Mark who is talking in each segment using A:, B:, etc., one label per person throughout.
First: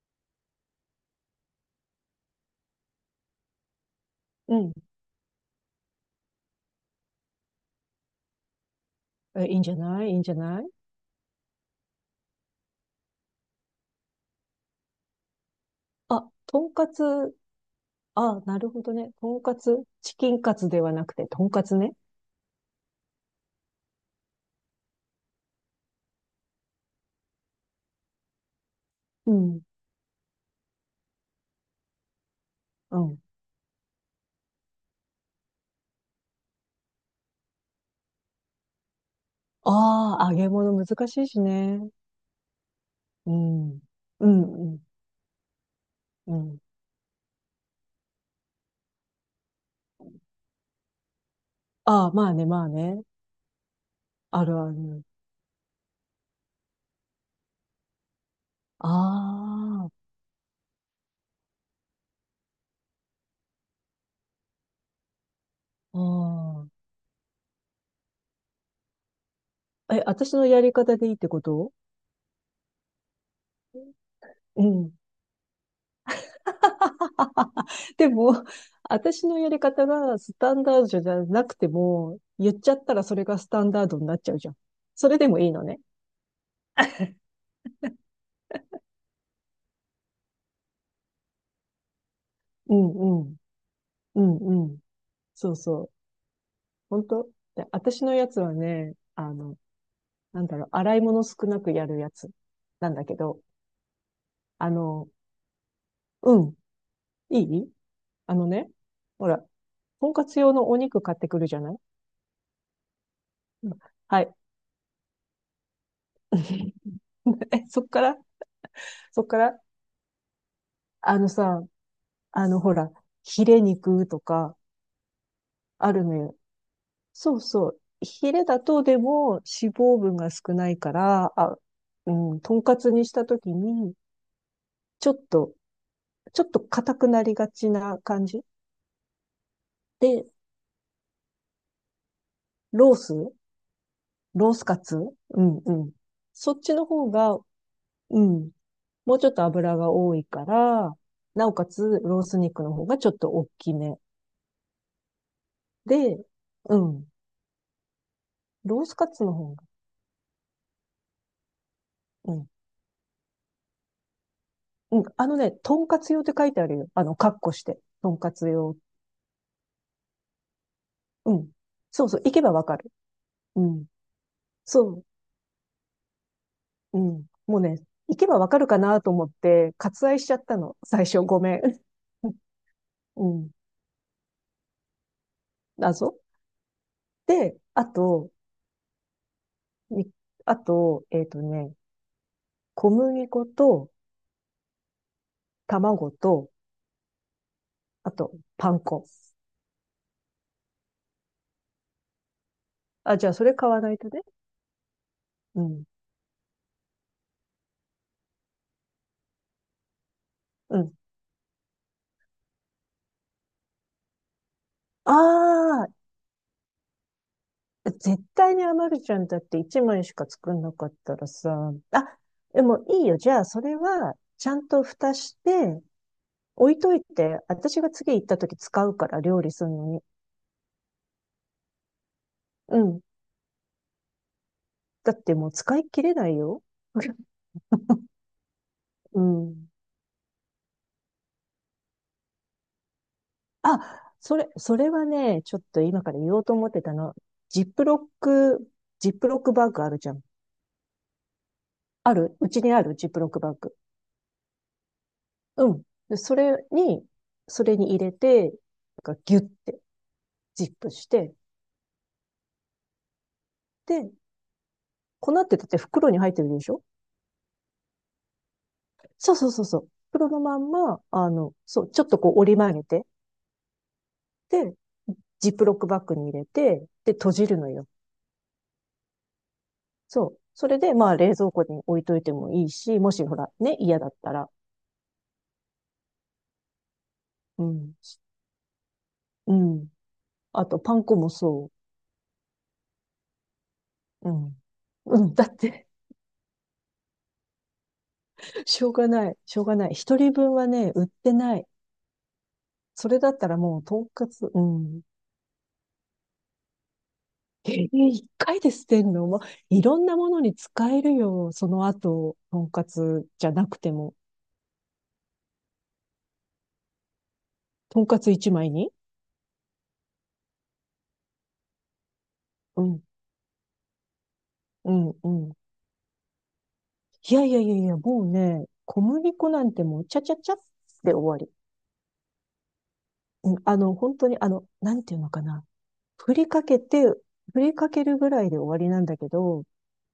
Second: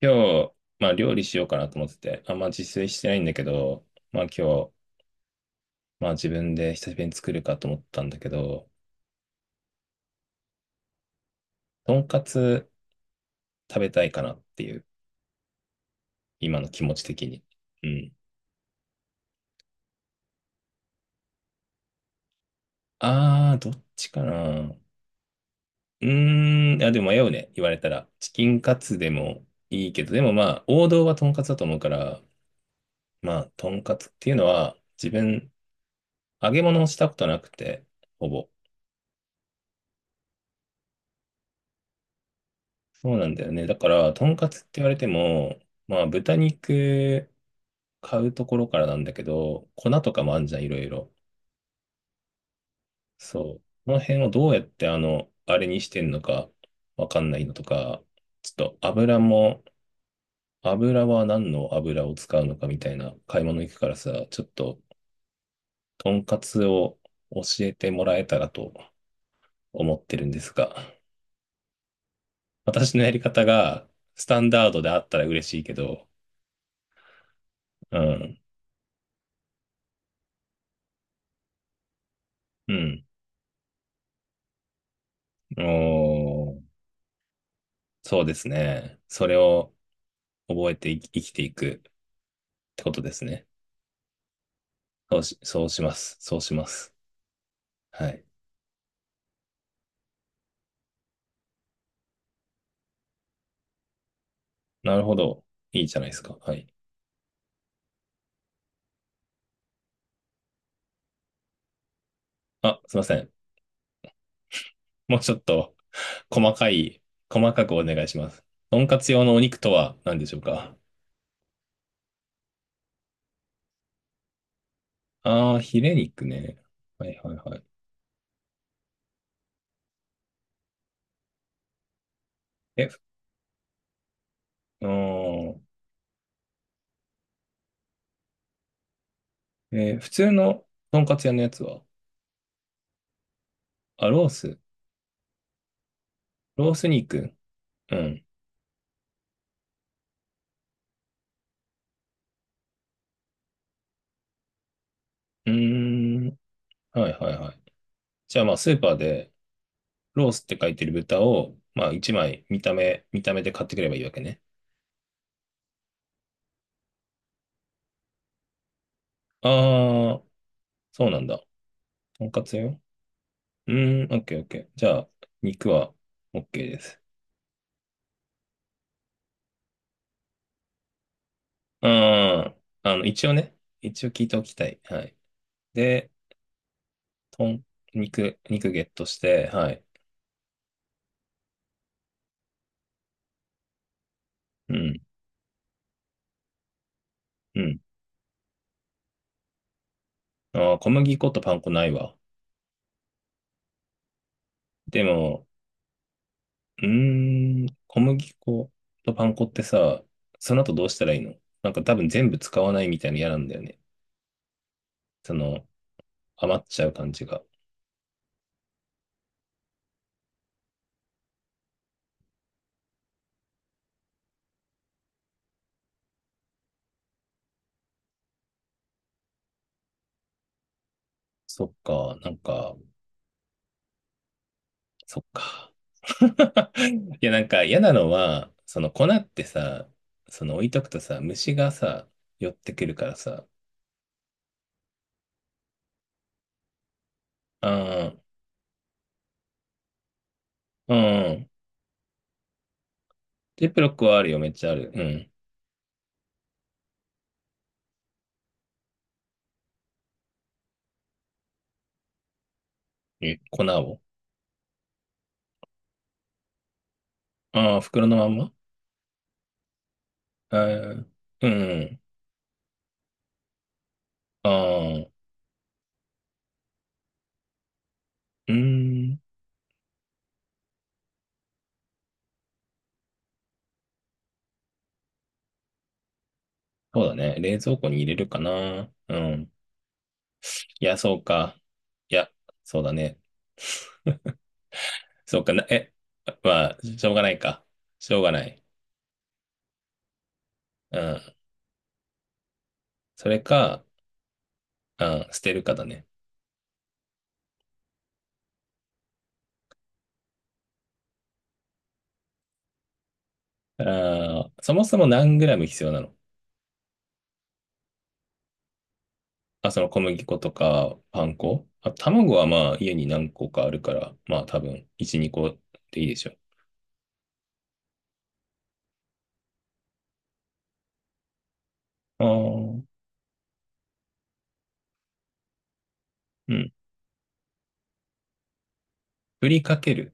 A: 今日、まあ料理しようかなと思ってて、あんま自炊してないんだけど、まあ今
B: う
A: 日、
B: ん。
A: まあ自分で久しぶりに作るかと思ったんだけど、
B: え、いいんじゃない？いいんじゃない？
A: とんかつ食べたいかなっていう、
B: あ、と
A: 今の
B: ん
A: 気
B: か
A: 持ち的
B: つ。
A: に。うん。
B: あ、なるほどね。とんかつ。チキンカツではなくて、とんかつね。
A: どっちかな。うーん、あ、でも迷うね。言われたら。チキンカツで
B: う
A: も
B: ん。
A: いいけど、でもまあ王道はとんかつだと思うから、
B: うん。
A: まあとんかつっていうのは自分揚げ物をしたことなくて、ほぼ。
B: ああ、揚げ物難しいしね。
A: そうな
B: う
A: んだよね。
B: ん。
A: だから、と
B: う
A: んかつって
B: ん、うん、
A: 言われても、まあ、
B: う
A: 豚
B: ん。
A: 肉買うところからなんだけど、粉とかもあんじゃん、いろいろ。
B: ああ、まあね、まあね。
A: そう。この辺を
B: あ
A: どう
B: る
A: やっ
B: あ
A: て、
B: る。
A: あれにしてんのか、わかんないのとか、ちょっと
B: あ
A: 油も、油は何の油を使うのかみたいな買い物行くからさ、ちょっと、
B: あ、
A: とんかつ
B: あ
A: を教えてもらえたらと
B: あ。
A: 思っ
B: え、
A: てるん
B: 私
A: で
B: の
A: す
B: やり
A: が、
B: 方でいいってこと？
A: 私のやり方がスタン
B: う
A: ダードで
B: ん。
A: あったら嬉しいけど、う
B: で
A: ん。
B: も、私のやり方がスタンダードじゃなくても、言っち
A: う
B: ゃったら
A: ん。
B: それがスタンダードになっちゃうじゃん。それでもいい
A: お
B: のね。
A: ー そうですね。それを覚えてい生きていくっ
B: う
A: てこ
B: ん
A: とです
B: うん。
A: ね。
B: うんうん。そう
A: そうし
B: そう。
A: ます。そうします。
B: 本当で、私
A: は
B: の
A: い。
B: やつはね、あの、なんだろう、洗い物少なくやるやつなんだけど、あ
A: なる
B: の、
A: ほど。いいじゃないですか。
B: う
A: は
B: ん、
A: い。
B: いい、あのね、ほら、とんかつ用のお肉買ってくるじゃない？
A: あ、すいません。
B: うん。はい。
A: もうちょっと細か い、細か
B: え、
A: く
B: そ
A: お
B: っ
A: 願
B: か
A: いし
B: ら、
A: ます。とんかつ
B: そ
A: 用
B: っ
A: の
B: か
A: お肉
B: ら、
A: とは何でしょうか？
B: あのさ、あの、ほら、ヒレ肉とか
A: ああー、ヒ
B: あ
A: レ
B: るの
A: 肉
B: よ。
A: ね。はいは
B: そ
A: い
B: う
A: はい。
B: そう。ヒレだとでも脂肪分が少ないから、あ、うん、とんか
A: え、
B: つ
A: ふ
B: にしたときに、
A: う
B: ちょっ
A: ー
B: と、
A: ん。
B: 硬くなりがちな感じ
A: 普
B: で、
A: 通のとんかつ屋のやつは、
B: ロース。
A: あ、ロー
B: ロー
A: ス。
B: スカツ。うんうん。そっ
A: ロ
B: ち
A: ー
B: の
A: ス
B: 方
A: 肉。
B: が、
A: う
B: う
A: ん。
B: ん。もうちょっと油が多いから、なおかつロース肉の方がちょっと大きめ。
A: う
B: で、
A: ーん。
B: うん。
A: はいはいはい。じゃあまあ、スー
B: ロー
A: パ
B: ス
A: ー
B: カツ
A: で、
B: の方が、
A: ロースって書いてる豚を、まあ一
B: う
A: 枚
B: ん。
A: 見た目で買ってくればいいわけね。
B: うん。あのね、とんかつ用って書いてあるよ。あの、カッコして。とんかつ用。
A: ああ、そうなん
B: う
A: だ。
B: ん。そうそう。
A: とん
B: 行け
A: か
B: ば
A: つ
B: わか
A: よ。
B: る。う
A: う
B: ん。
A: ーん、オッケーオッケー。じゃ
B: そ
A: あ、肉はオッケーで
B: う。
A: す。
B: うん。もうね、行けばわかるかなと思って、割愛しちゃったの。最初ごめん。
A: うーん、一
B: う
A: 応
B: ん。
A: ね、一応聞いておきたい。はい。で、
B: 謎
A: と
B: で、
A: ん、
B: あと、
A: 肉、肉ゲットして、はい。
B: に、あと、小麦粉と
A: うん、
B: 卵と、
A: うん。
B: あと、パン粉。
A: ああ、小麦粉とパン粉ないわ。
B: あ、じゃあ、それ買わないとね。
A: でも、
B: うん。
A: うーん、小麦粉とパン粉ってさ、その後
B: う
A: どう
B: ん。
A: したらいいの？なんか多分全部使わないみたいなの嫌なんだよね。その、
B: あ
A: 余っちゃう感じが。
B: あ、絶対に余るじゃん。だって1枚しか作んなかったらさ。あ、でもいいよ。じゃあ、それは、ちゃんと蓋して、置いといて、私が次行った時使うから、料理するのに。
A: そっか、なんか、
B: うん。だっ
A: そっ
B: てもう
A: か。
B: 使い切れないよ。
A: い や、なんか嫌なのは、その粉
B: う
A: って
B: ん。
A: さ、その置いとくとさ、虫がさ、寄ってくるからさ、
B: あ、それはね、ちょっと今から言おうと思ってたの。ジ
A: あ
B: ップロッ
A: ー
B: ク、ジップロックバッグあるじゃん。
A: うん。
B: あるうちにあるジップロックバッ
A: ジッ
B: グ。
A: プロックはあるよ、めっちゃある。うん。
B: うん。で、それに入れて、なんかギュッて、ジップして、
A: え、粉を。
B: で、粉ってだって袋に入ってるでしょ？
A: ああ、袋のまんま、
B: そうそうそうそう。袋の
A: あ
B: まんま、
A: ー
B: あ
A: う
B: の、そう、
A: ん。
B: ちょっとこう折り曲げて、
A: あ
B: で、
A: あ、う
B: ジップロックバッグに入れて、で、閉じるのよ。
A: ーん。
B: そう。それで、まあ、冷蔵庫に置いといてもいいし、もしほら、ね、嫌だったら。
A: そうだね。冷
B: う
A: 蔵庫
B: ん。
A: に入れるかな。うん。
B: うん。あと、
A: い
B: パ
A: や、
B: ン
A: そ
B: 粉
A: う
B: も
A: か。
B: そ
A: いや、そうだね。
B: う。うん。うん。
A: そう
B: だ
A: か
B: っ
A: な、
B: て
A: え、まあ、しょうがないか。しょうがない。
B: しょうがない。しょうがない。一人分はね、
A: う
B: 売って
A: ん。
B: ない。それ
A: そ
B: だっ
A: れ
B: たらもう、
A: か、
B: とんかつ、うん。
A: うん、捨てるかだね。
B: 一回で捨てんのもう、いろんなものに使えるよ。その後、とんかつじゃなくても。
A: あー、そもそも何グラム必要なの？
B: とんかつ一枚に。
A: あ、その小麦粉とかパン粉、あ、卵はまあ
B: う
A: 家
B: ん。
A: に何個かあるから、まあ多分
B: うん。
A: 1、
B: う
A: 2
B: ん。
A: 個でいいでしょう。
B: いやいやいやいや、もうね、小麦粉なんてもう、ちゃちゃちゃって終わり。
A: あー
B: うん、あの、本当に、あの、なんていうのかな。振り
A: う
B: か
A: ん。
B: けて、振りかけるぐらいで終わりなんだけ
A: 振り
B: ど、
A: かける。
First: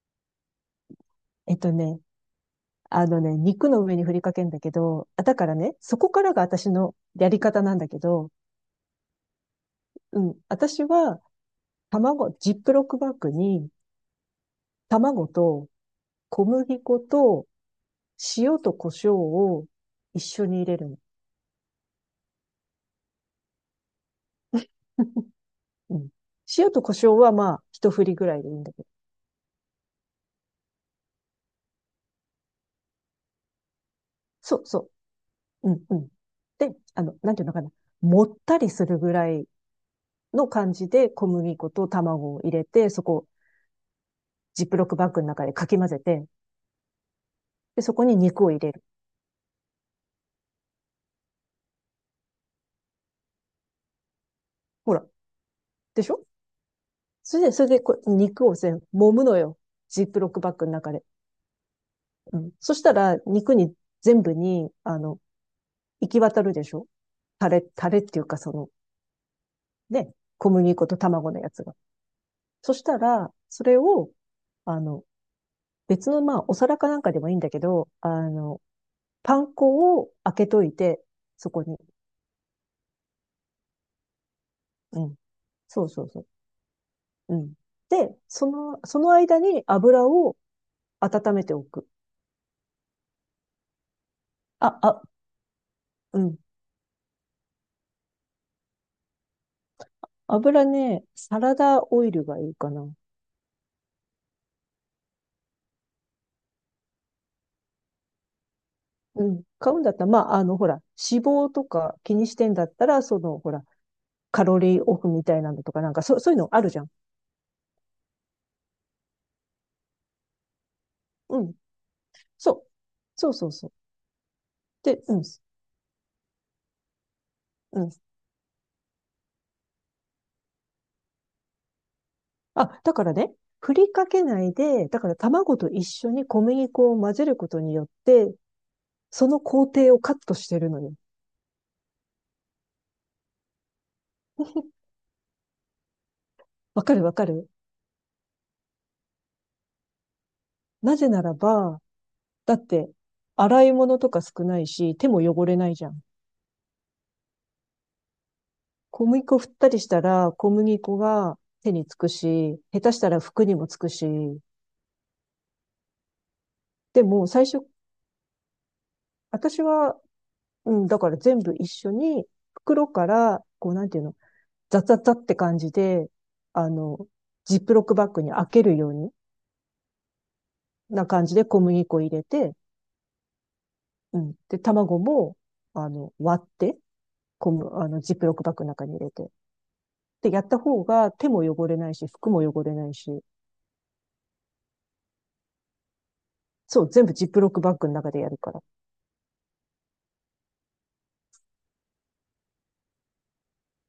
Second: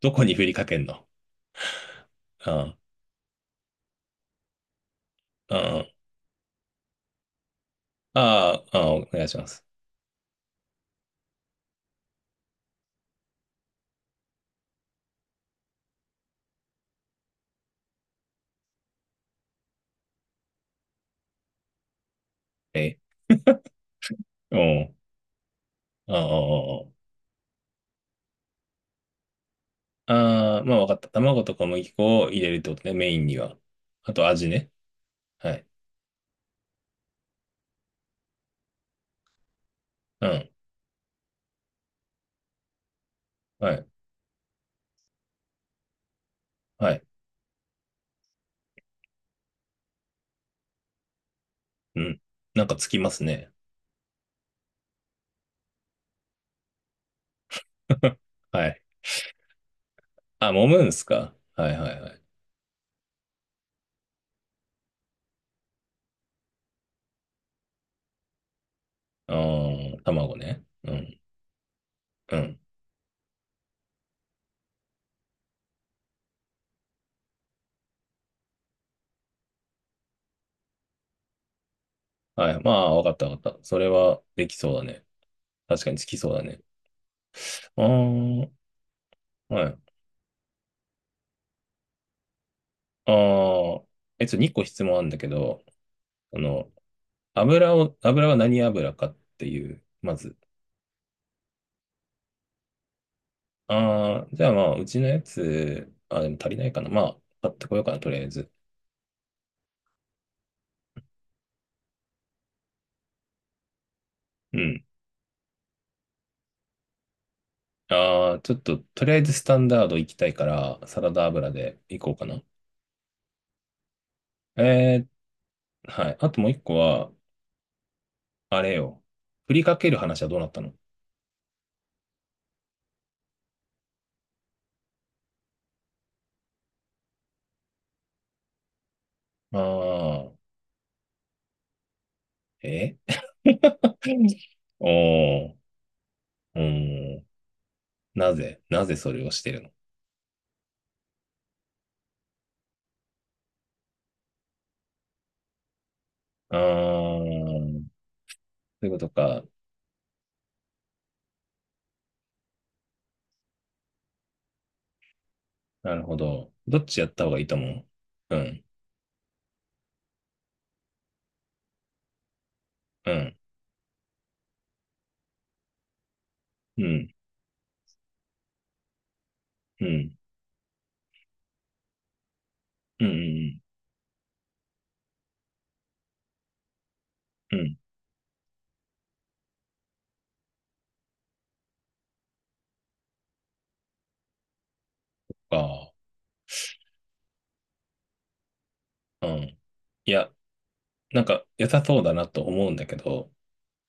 A: どこに振りかけんの？
B: えっとね、
A: あ
B: あのね、肉の上に振りかけんだけど、あ、だか
A: ー、
B: らね、
A: あー、
B: そこからが私のやり方なんだけど、
A: あー、あーお願いします。
B: うん、私は卵、ジップロックバッグに卵と小麦粉と塩と胡椒を一緒に入れるの。
A: え、うん。
B: うん、
A: あーあ
B: 塩と胡
A: ー、
B: 椒はまあ、一振りぐらいでいいんだけど。
A: あーあー、まあわかった。卵と小麦粉を入れるってことね、メインには。あと味
B: そう
A: ね。
B: そ
A: はい。
B: う。うん、うん。で、あの、なんていうのかな。もったりするぐらい
A: う
B: の
A: ん。
B: 感じで小麦粉と卵を入れて、そこを
A: はい。
B: ジップロックバッグの中でかき混ぜて、
A: はい。
B: で、そこに肉を入れる。
A: うん。なんかつきますね。
B: ほら。でしょ？それでこう、肉を
A: は
B: 全
A: い。
B: 揉むのよ。ジップロック
A: あ、
B: バッグ
A: 揉
B: の
A: む
B: 中
A: ん
B: で。
A: すか？はいはいはい。
B: うん。そしたら、肉に、全部に、あの、行き渡るでしょ？タレっていうか、その、
A: あー、
B: ね、
A: 卵
B: 小
A: ね。
B: 麦粉
A: う
B: と
A: ん。
B: 卵のやつが。
A: うん。
B: そしたら、それを、あの、別の、まあ、お皿かなんかでもいいんだけど、あの、パン粉を開けといて、そこに。
A: はい。まあ、わかったわかった。それはできそうだ
B: う
A: ね。
B: ん。そ
A: 確
B: う
A: かに
B: そ
A: つ
B: う
A: き
B: そ
A: そうだね。
B: う。うん。
A: あ
B: で、そ
A: ー、
B: の、その間に
A: はい。
B: 油を温めておく。
A: あー、え、2個
B: あ、
A: 質問あ
B: あ、
A: るんだけど、
B: う
A: あ
B: ん。
A: の、油は何油かっていう、まず。
B: 油ね、サラダオイルがいいかな。
A: あー、じゃあまあ、うちのやつ、あ、でも足りないかな。まあ、買ってこようかな、とりあえず。
B: うん。買うんだったら、まあ、あの、ほら、脂肪とか気にしてんだったら、その、ほら、カ
A: う
B: ロリー
A: ん。
B: オフみたいなのとか、なんか、そう、そういうのあるじゃん。
A: ああ、ちょっと、とりあえずスタンダード行きたいから、サラダ
B: う
A: 油
B: ん。
A: で行こうかな。
B: そう。そうそうそう。で、
A: え
B: うん。
A: はい。あともう一個は、
B: うん。
A: あれよ。振りかける話はどうなったの？
B: あ、だからね、振りかけないで、だから卵と一緒に小麦粉を混ぜることによって、その工程をカット
A: ああ
B: してるのよ。
A: ー、え おおー、う
B: わかるわ
A: ー
B: か
A: ん。
B: る。
A: なぜそれをしてるの？
B: なぜならば、だって、洗い物とか少ないし、手も汚れないじゃん。
A: ああー、そういうこ
B: 小
A: と
B: 麦粉
A: か。
B: 振ったりしたら、小麦粉が手につくし、下手したら服にもつくし、
A: なるほど。どっち
B: で
A: やった
B: も
A: 方がい
B: 最
A: いと
B: 初、
A: 思う？うん、
B: 私は、うん、だから全部一緒に、袋か
A: うん、
B: ら、こうなんていうの、ザザザって感じで、あ
A: う
B: の、
A: ん、
B: ジップロックバッグに開けるように
A: うん、
B: な感じで小麦粉入れて、
A: うん、うん、
B: うん。で、卵も、あの、割って、
A: うん、うん
B: あの、ジップロックバッグの中に入れて。で、やった方が手も汚れないし、服も汚れないし、
A: か。
B: そう、全部ジップロックバッグの中でやるから。
A: うん。いや、なんか良さそうだなと思うんだけど、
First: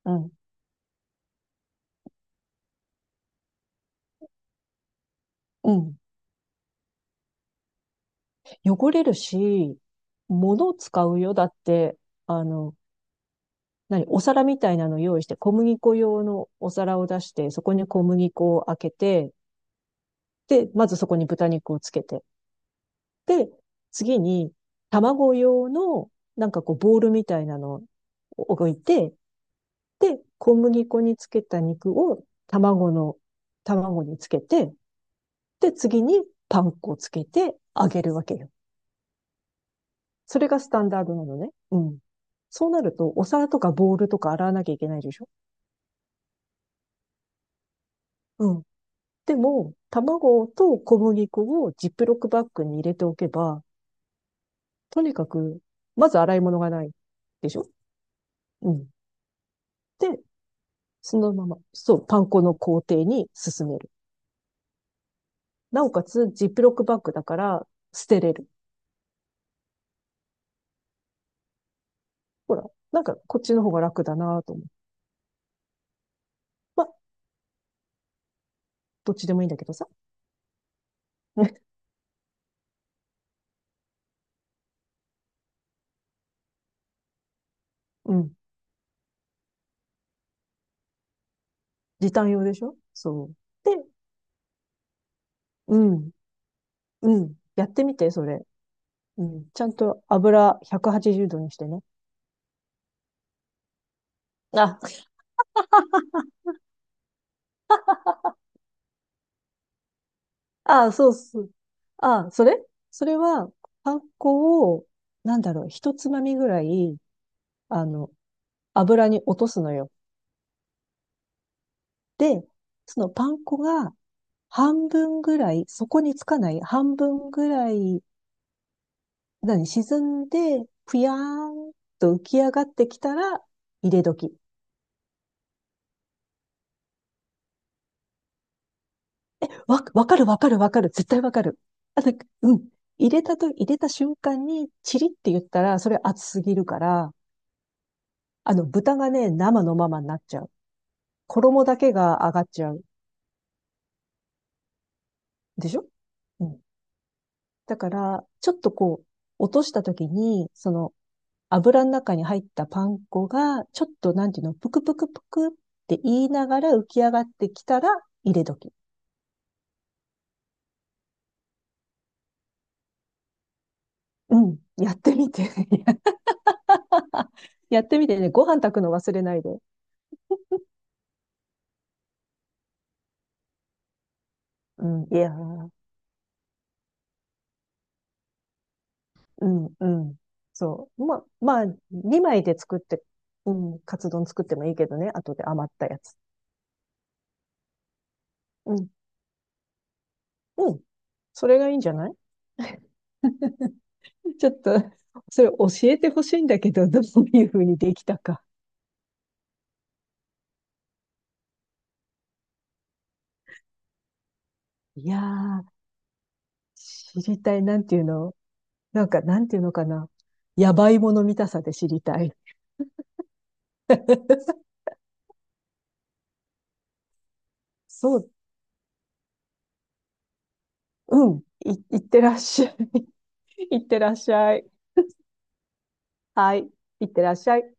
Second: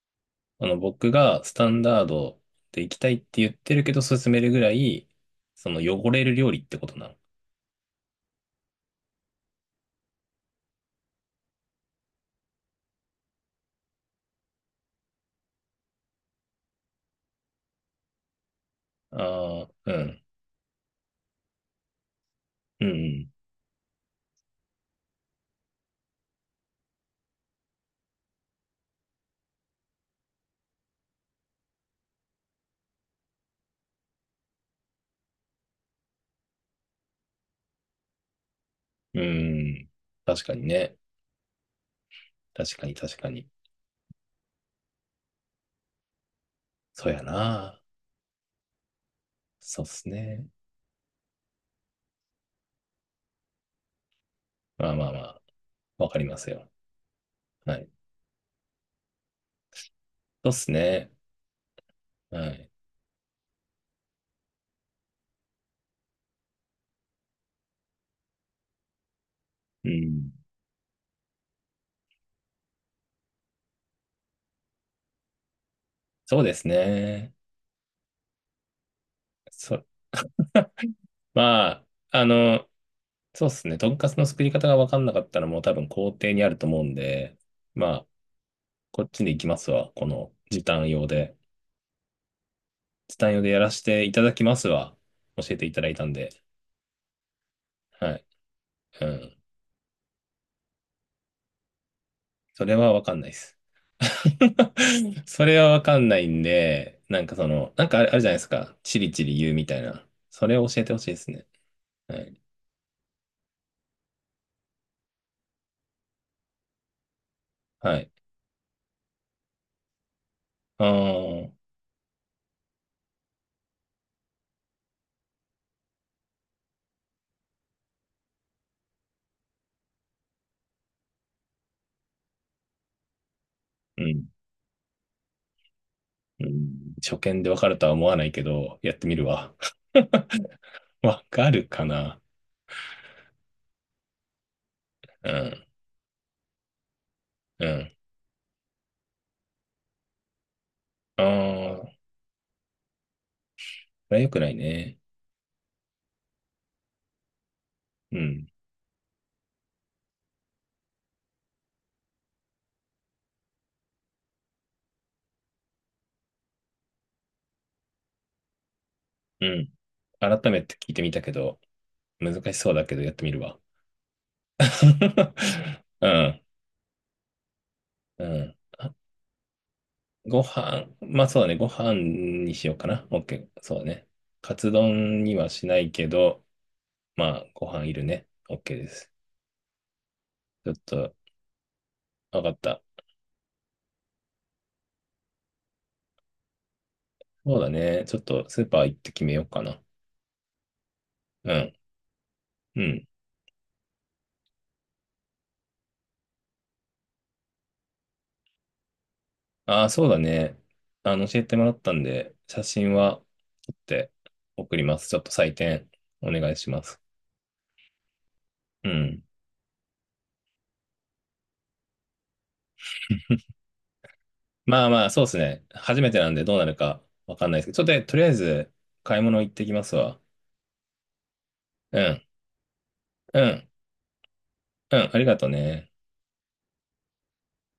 B: うん。
A: 僕がスタンダードで行きたいって言ってるけど、勧めるぐらい、そ
B: う
A: の
B: ん。
A: 汚れる料理ってことなの？
B: 汚れるし、物を使うよ。だって、あの、何、お皿みたいなの用意して、小麦粉用のお皿を出して、そこに小麦粉を開けて、
A: ああ、うん、
B: で、まずそこに豚肉をつけて、
A: うん、
B: で、次に卵用の、なんかこう、ボールみたいなのを置いて、で、小麦粉につけた肉を卵につけて、で、次にパン粉をつけて揚げるわけよ。
A: うん。
B: そ
A: 確
B: れ
A: か
B: が
A: に
B: スタン
A: ね。
B: ダードなのね。うん。そう
A: 確
B: な
A: か
B: る
A: に、
B: と、
A: 確
B: お
A: か
B: 皿
A: に。
B: とかボウルとか洗わなきゃいけないでしょ？
A: そうやな。
B: うん。でも、
A: そうっす
B: 卵
A: ね。
B: と小麦粉をジップロックバッグに入れておけば、
A: まあ
B: と
A: まあ
B: に
A: ま
B: か
A: あ、
B: く、ま
A: わか
B: ず
A: り
B: 洗
A: ま
B: い
A: す
B: 物
A: よ。
B: がないでしょ？
A: はい。
B: うん。で、
A: そうっすね。
B: そのまま、そう、パン粉
A: は
B: の
A: い。
B: 工程に進める。なおかつ、ジップロックバッグだから、捨てれる。
A: うん。
B: ほら、なんか、こっちの方が楽だなと思う。
A: そうです
B: まあ、
A: ね。
B: どっちでもいいんだけど
A: そ、
B: さ。
A: まあ、あの、そうっすね。とんかつの作り方がわかんなかったらもう多分工程にあると思うんで、ま あ、
B: うん。
A: こっちで行きますわ。この時短用で。
B: 時短用でしょ？
A: 時
B: そ
A: 短
B: う。
A: 用でやらせ
B: で、
A: ていただきますわ。教えてい
B: う
A: ただいた
B: ん、
A: んで。
B: うん。やってみて、
A: は
B: そ
A: い。
B: れ。
A: う
B: う
A: ん。
B: ん。ちゃんと油180度にしてね。
A: それはわかんないです。
B: あ、
A: それはわかんないんで、なんかその、なんかあれ、あるじゃないですか。チリチリ言うみたいな。それを教え
B: あ
A: て
B: あ
A: ほし
B: そ
A: い
B: う
A: です
B: そ
A: ね。
B: う。
A: は
B: ああ、
A: い。
B: それは、パン粉を、なんだろう、一つまみぐらい、あ
A: は
B: の、
A: い。
B: 油に落とすのよ。
A: あー、
B: で、そのパン粉が半分ぐらい、そこにつかない半分ぐらい、何、沈んで、ぷやーんと浮き上がってきたら、入
A: う
B: れ
A: ん。
B: 時。
A: うん。初見でわかるとは思わないけど、やってみるわ。
B: わかるわかるわかる。絶対
A: わ
B: わか
A: か
B: る。
A: るか
B: あ、なん
A: な。
B: か、うん。入れた瞬間に、チリっ
A: う
B: て言った
A: ん。
B: ら、それ熱すぎるから、
A: うん。
B: あの、豚がね、生のままになっちゃう。
A: あ
B: 衣だ
A: あ、こ
B: けが上がっちゃう。
A: れは良くないね。
B: でしょ？うん。だか
A: う
B: ら、
A: ん。
B: ちょっとこう、落とした時に、その、油の中に入ったパン粉が、ちょっと、なんていうの、ぷくぷくぷくって言いながら浮き上がってきたら、入れ時。
A: うん。改めて聞いてみたけど、難しそうだけどやってみるわ。
B: うん。やってみて。
A: うん、
B: やってみて
A: う
B: ね。ご
A: ん。
B: 飯炊くの
A: あ、
B: 忘れないで。
A: ご飯、まあそうだね、ご飯にしようかな。OK、そうだね。カツ
B: うん。い
A: 丼
B: や
A: にはし
B: ー。
A: ないけど、まあご飯いるね。OK です。
B: うん、うん。
A: ちょっ
B: そう。
A: と、
B: まあ、2枚
A: わか
B: で
A: っ
B: 作っ
A: た。
B: て、うん、カツ丼作ってもいいけどね。後で余ったやつ。
A: そうだね。ちょっとスー
B: う
A: パー
B: ん、
A: 行って決めようかな。
B: うん。そ
A: う
B: れが
A: ん、
B: いいんじゃない？
A: うん。
B: ちょっと、それ教えてほしいんだけど、どういうふうにできたか。
A: ああ、そうだね。教えてもらったんで、写真は撮って送りま
B: い
A: す。ち
B: や
A: ょっと採
B: ー、
A: 点お願いします。
B: 知りたい。なんていうの？
A: う
B: なんか、
A: ん。
B: なんていうのかな。やばいもの見たさで知りたい。
A: まあまあ、そうですね。初めてなんでどうなるかわかんないですけど、ちょっと
B: そ
A: とりあ
B: う、
A: えず買い物行ってきますわ。
B: うん。い
A: う
B: って
A: ん、
B: らっしゃい。
A: うん、
B: いってらっしゃい。
A: うん、ありがとうね。
B: はい。いってらっしゃい。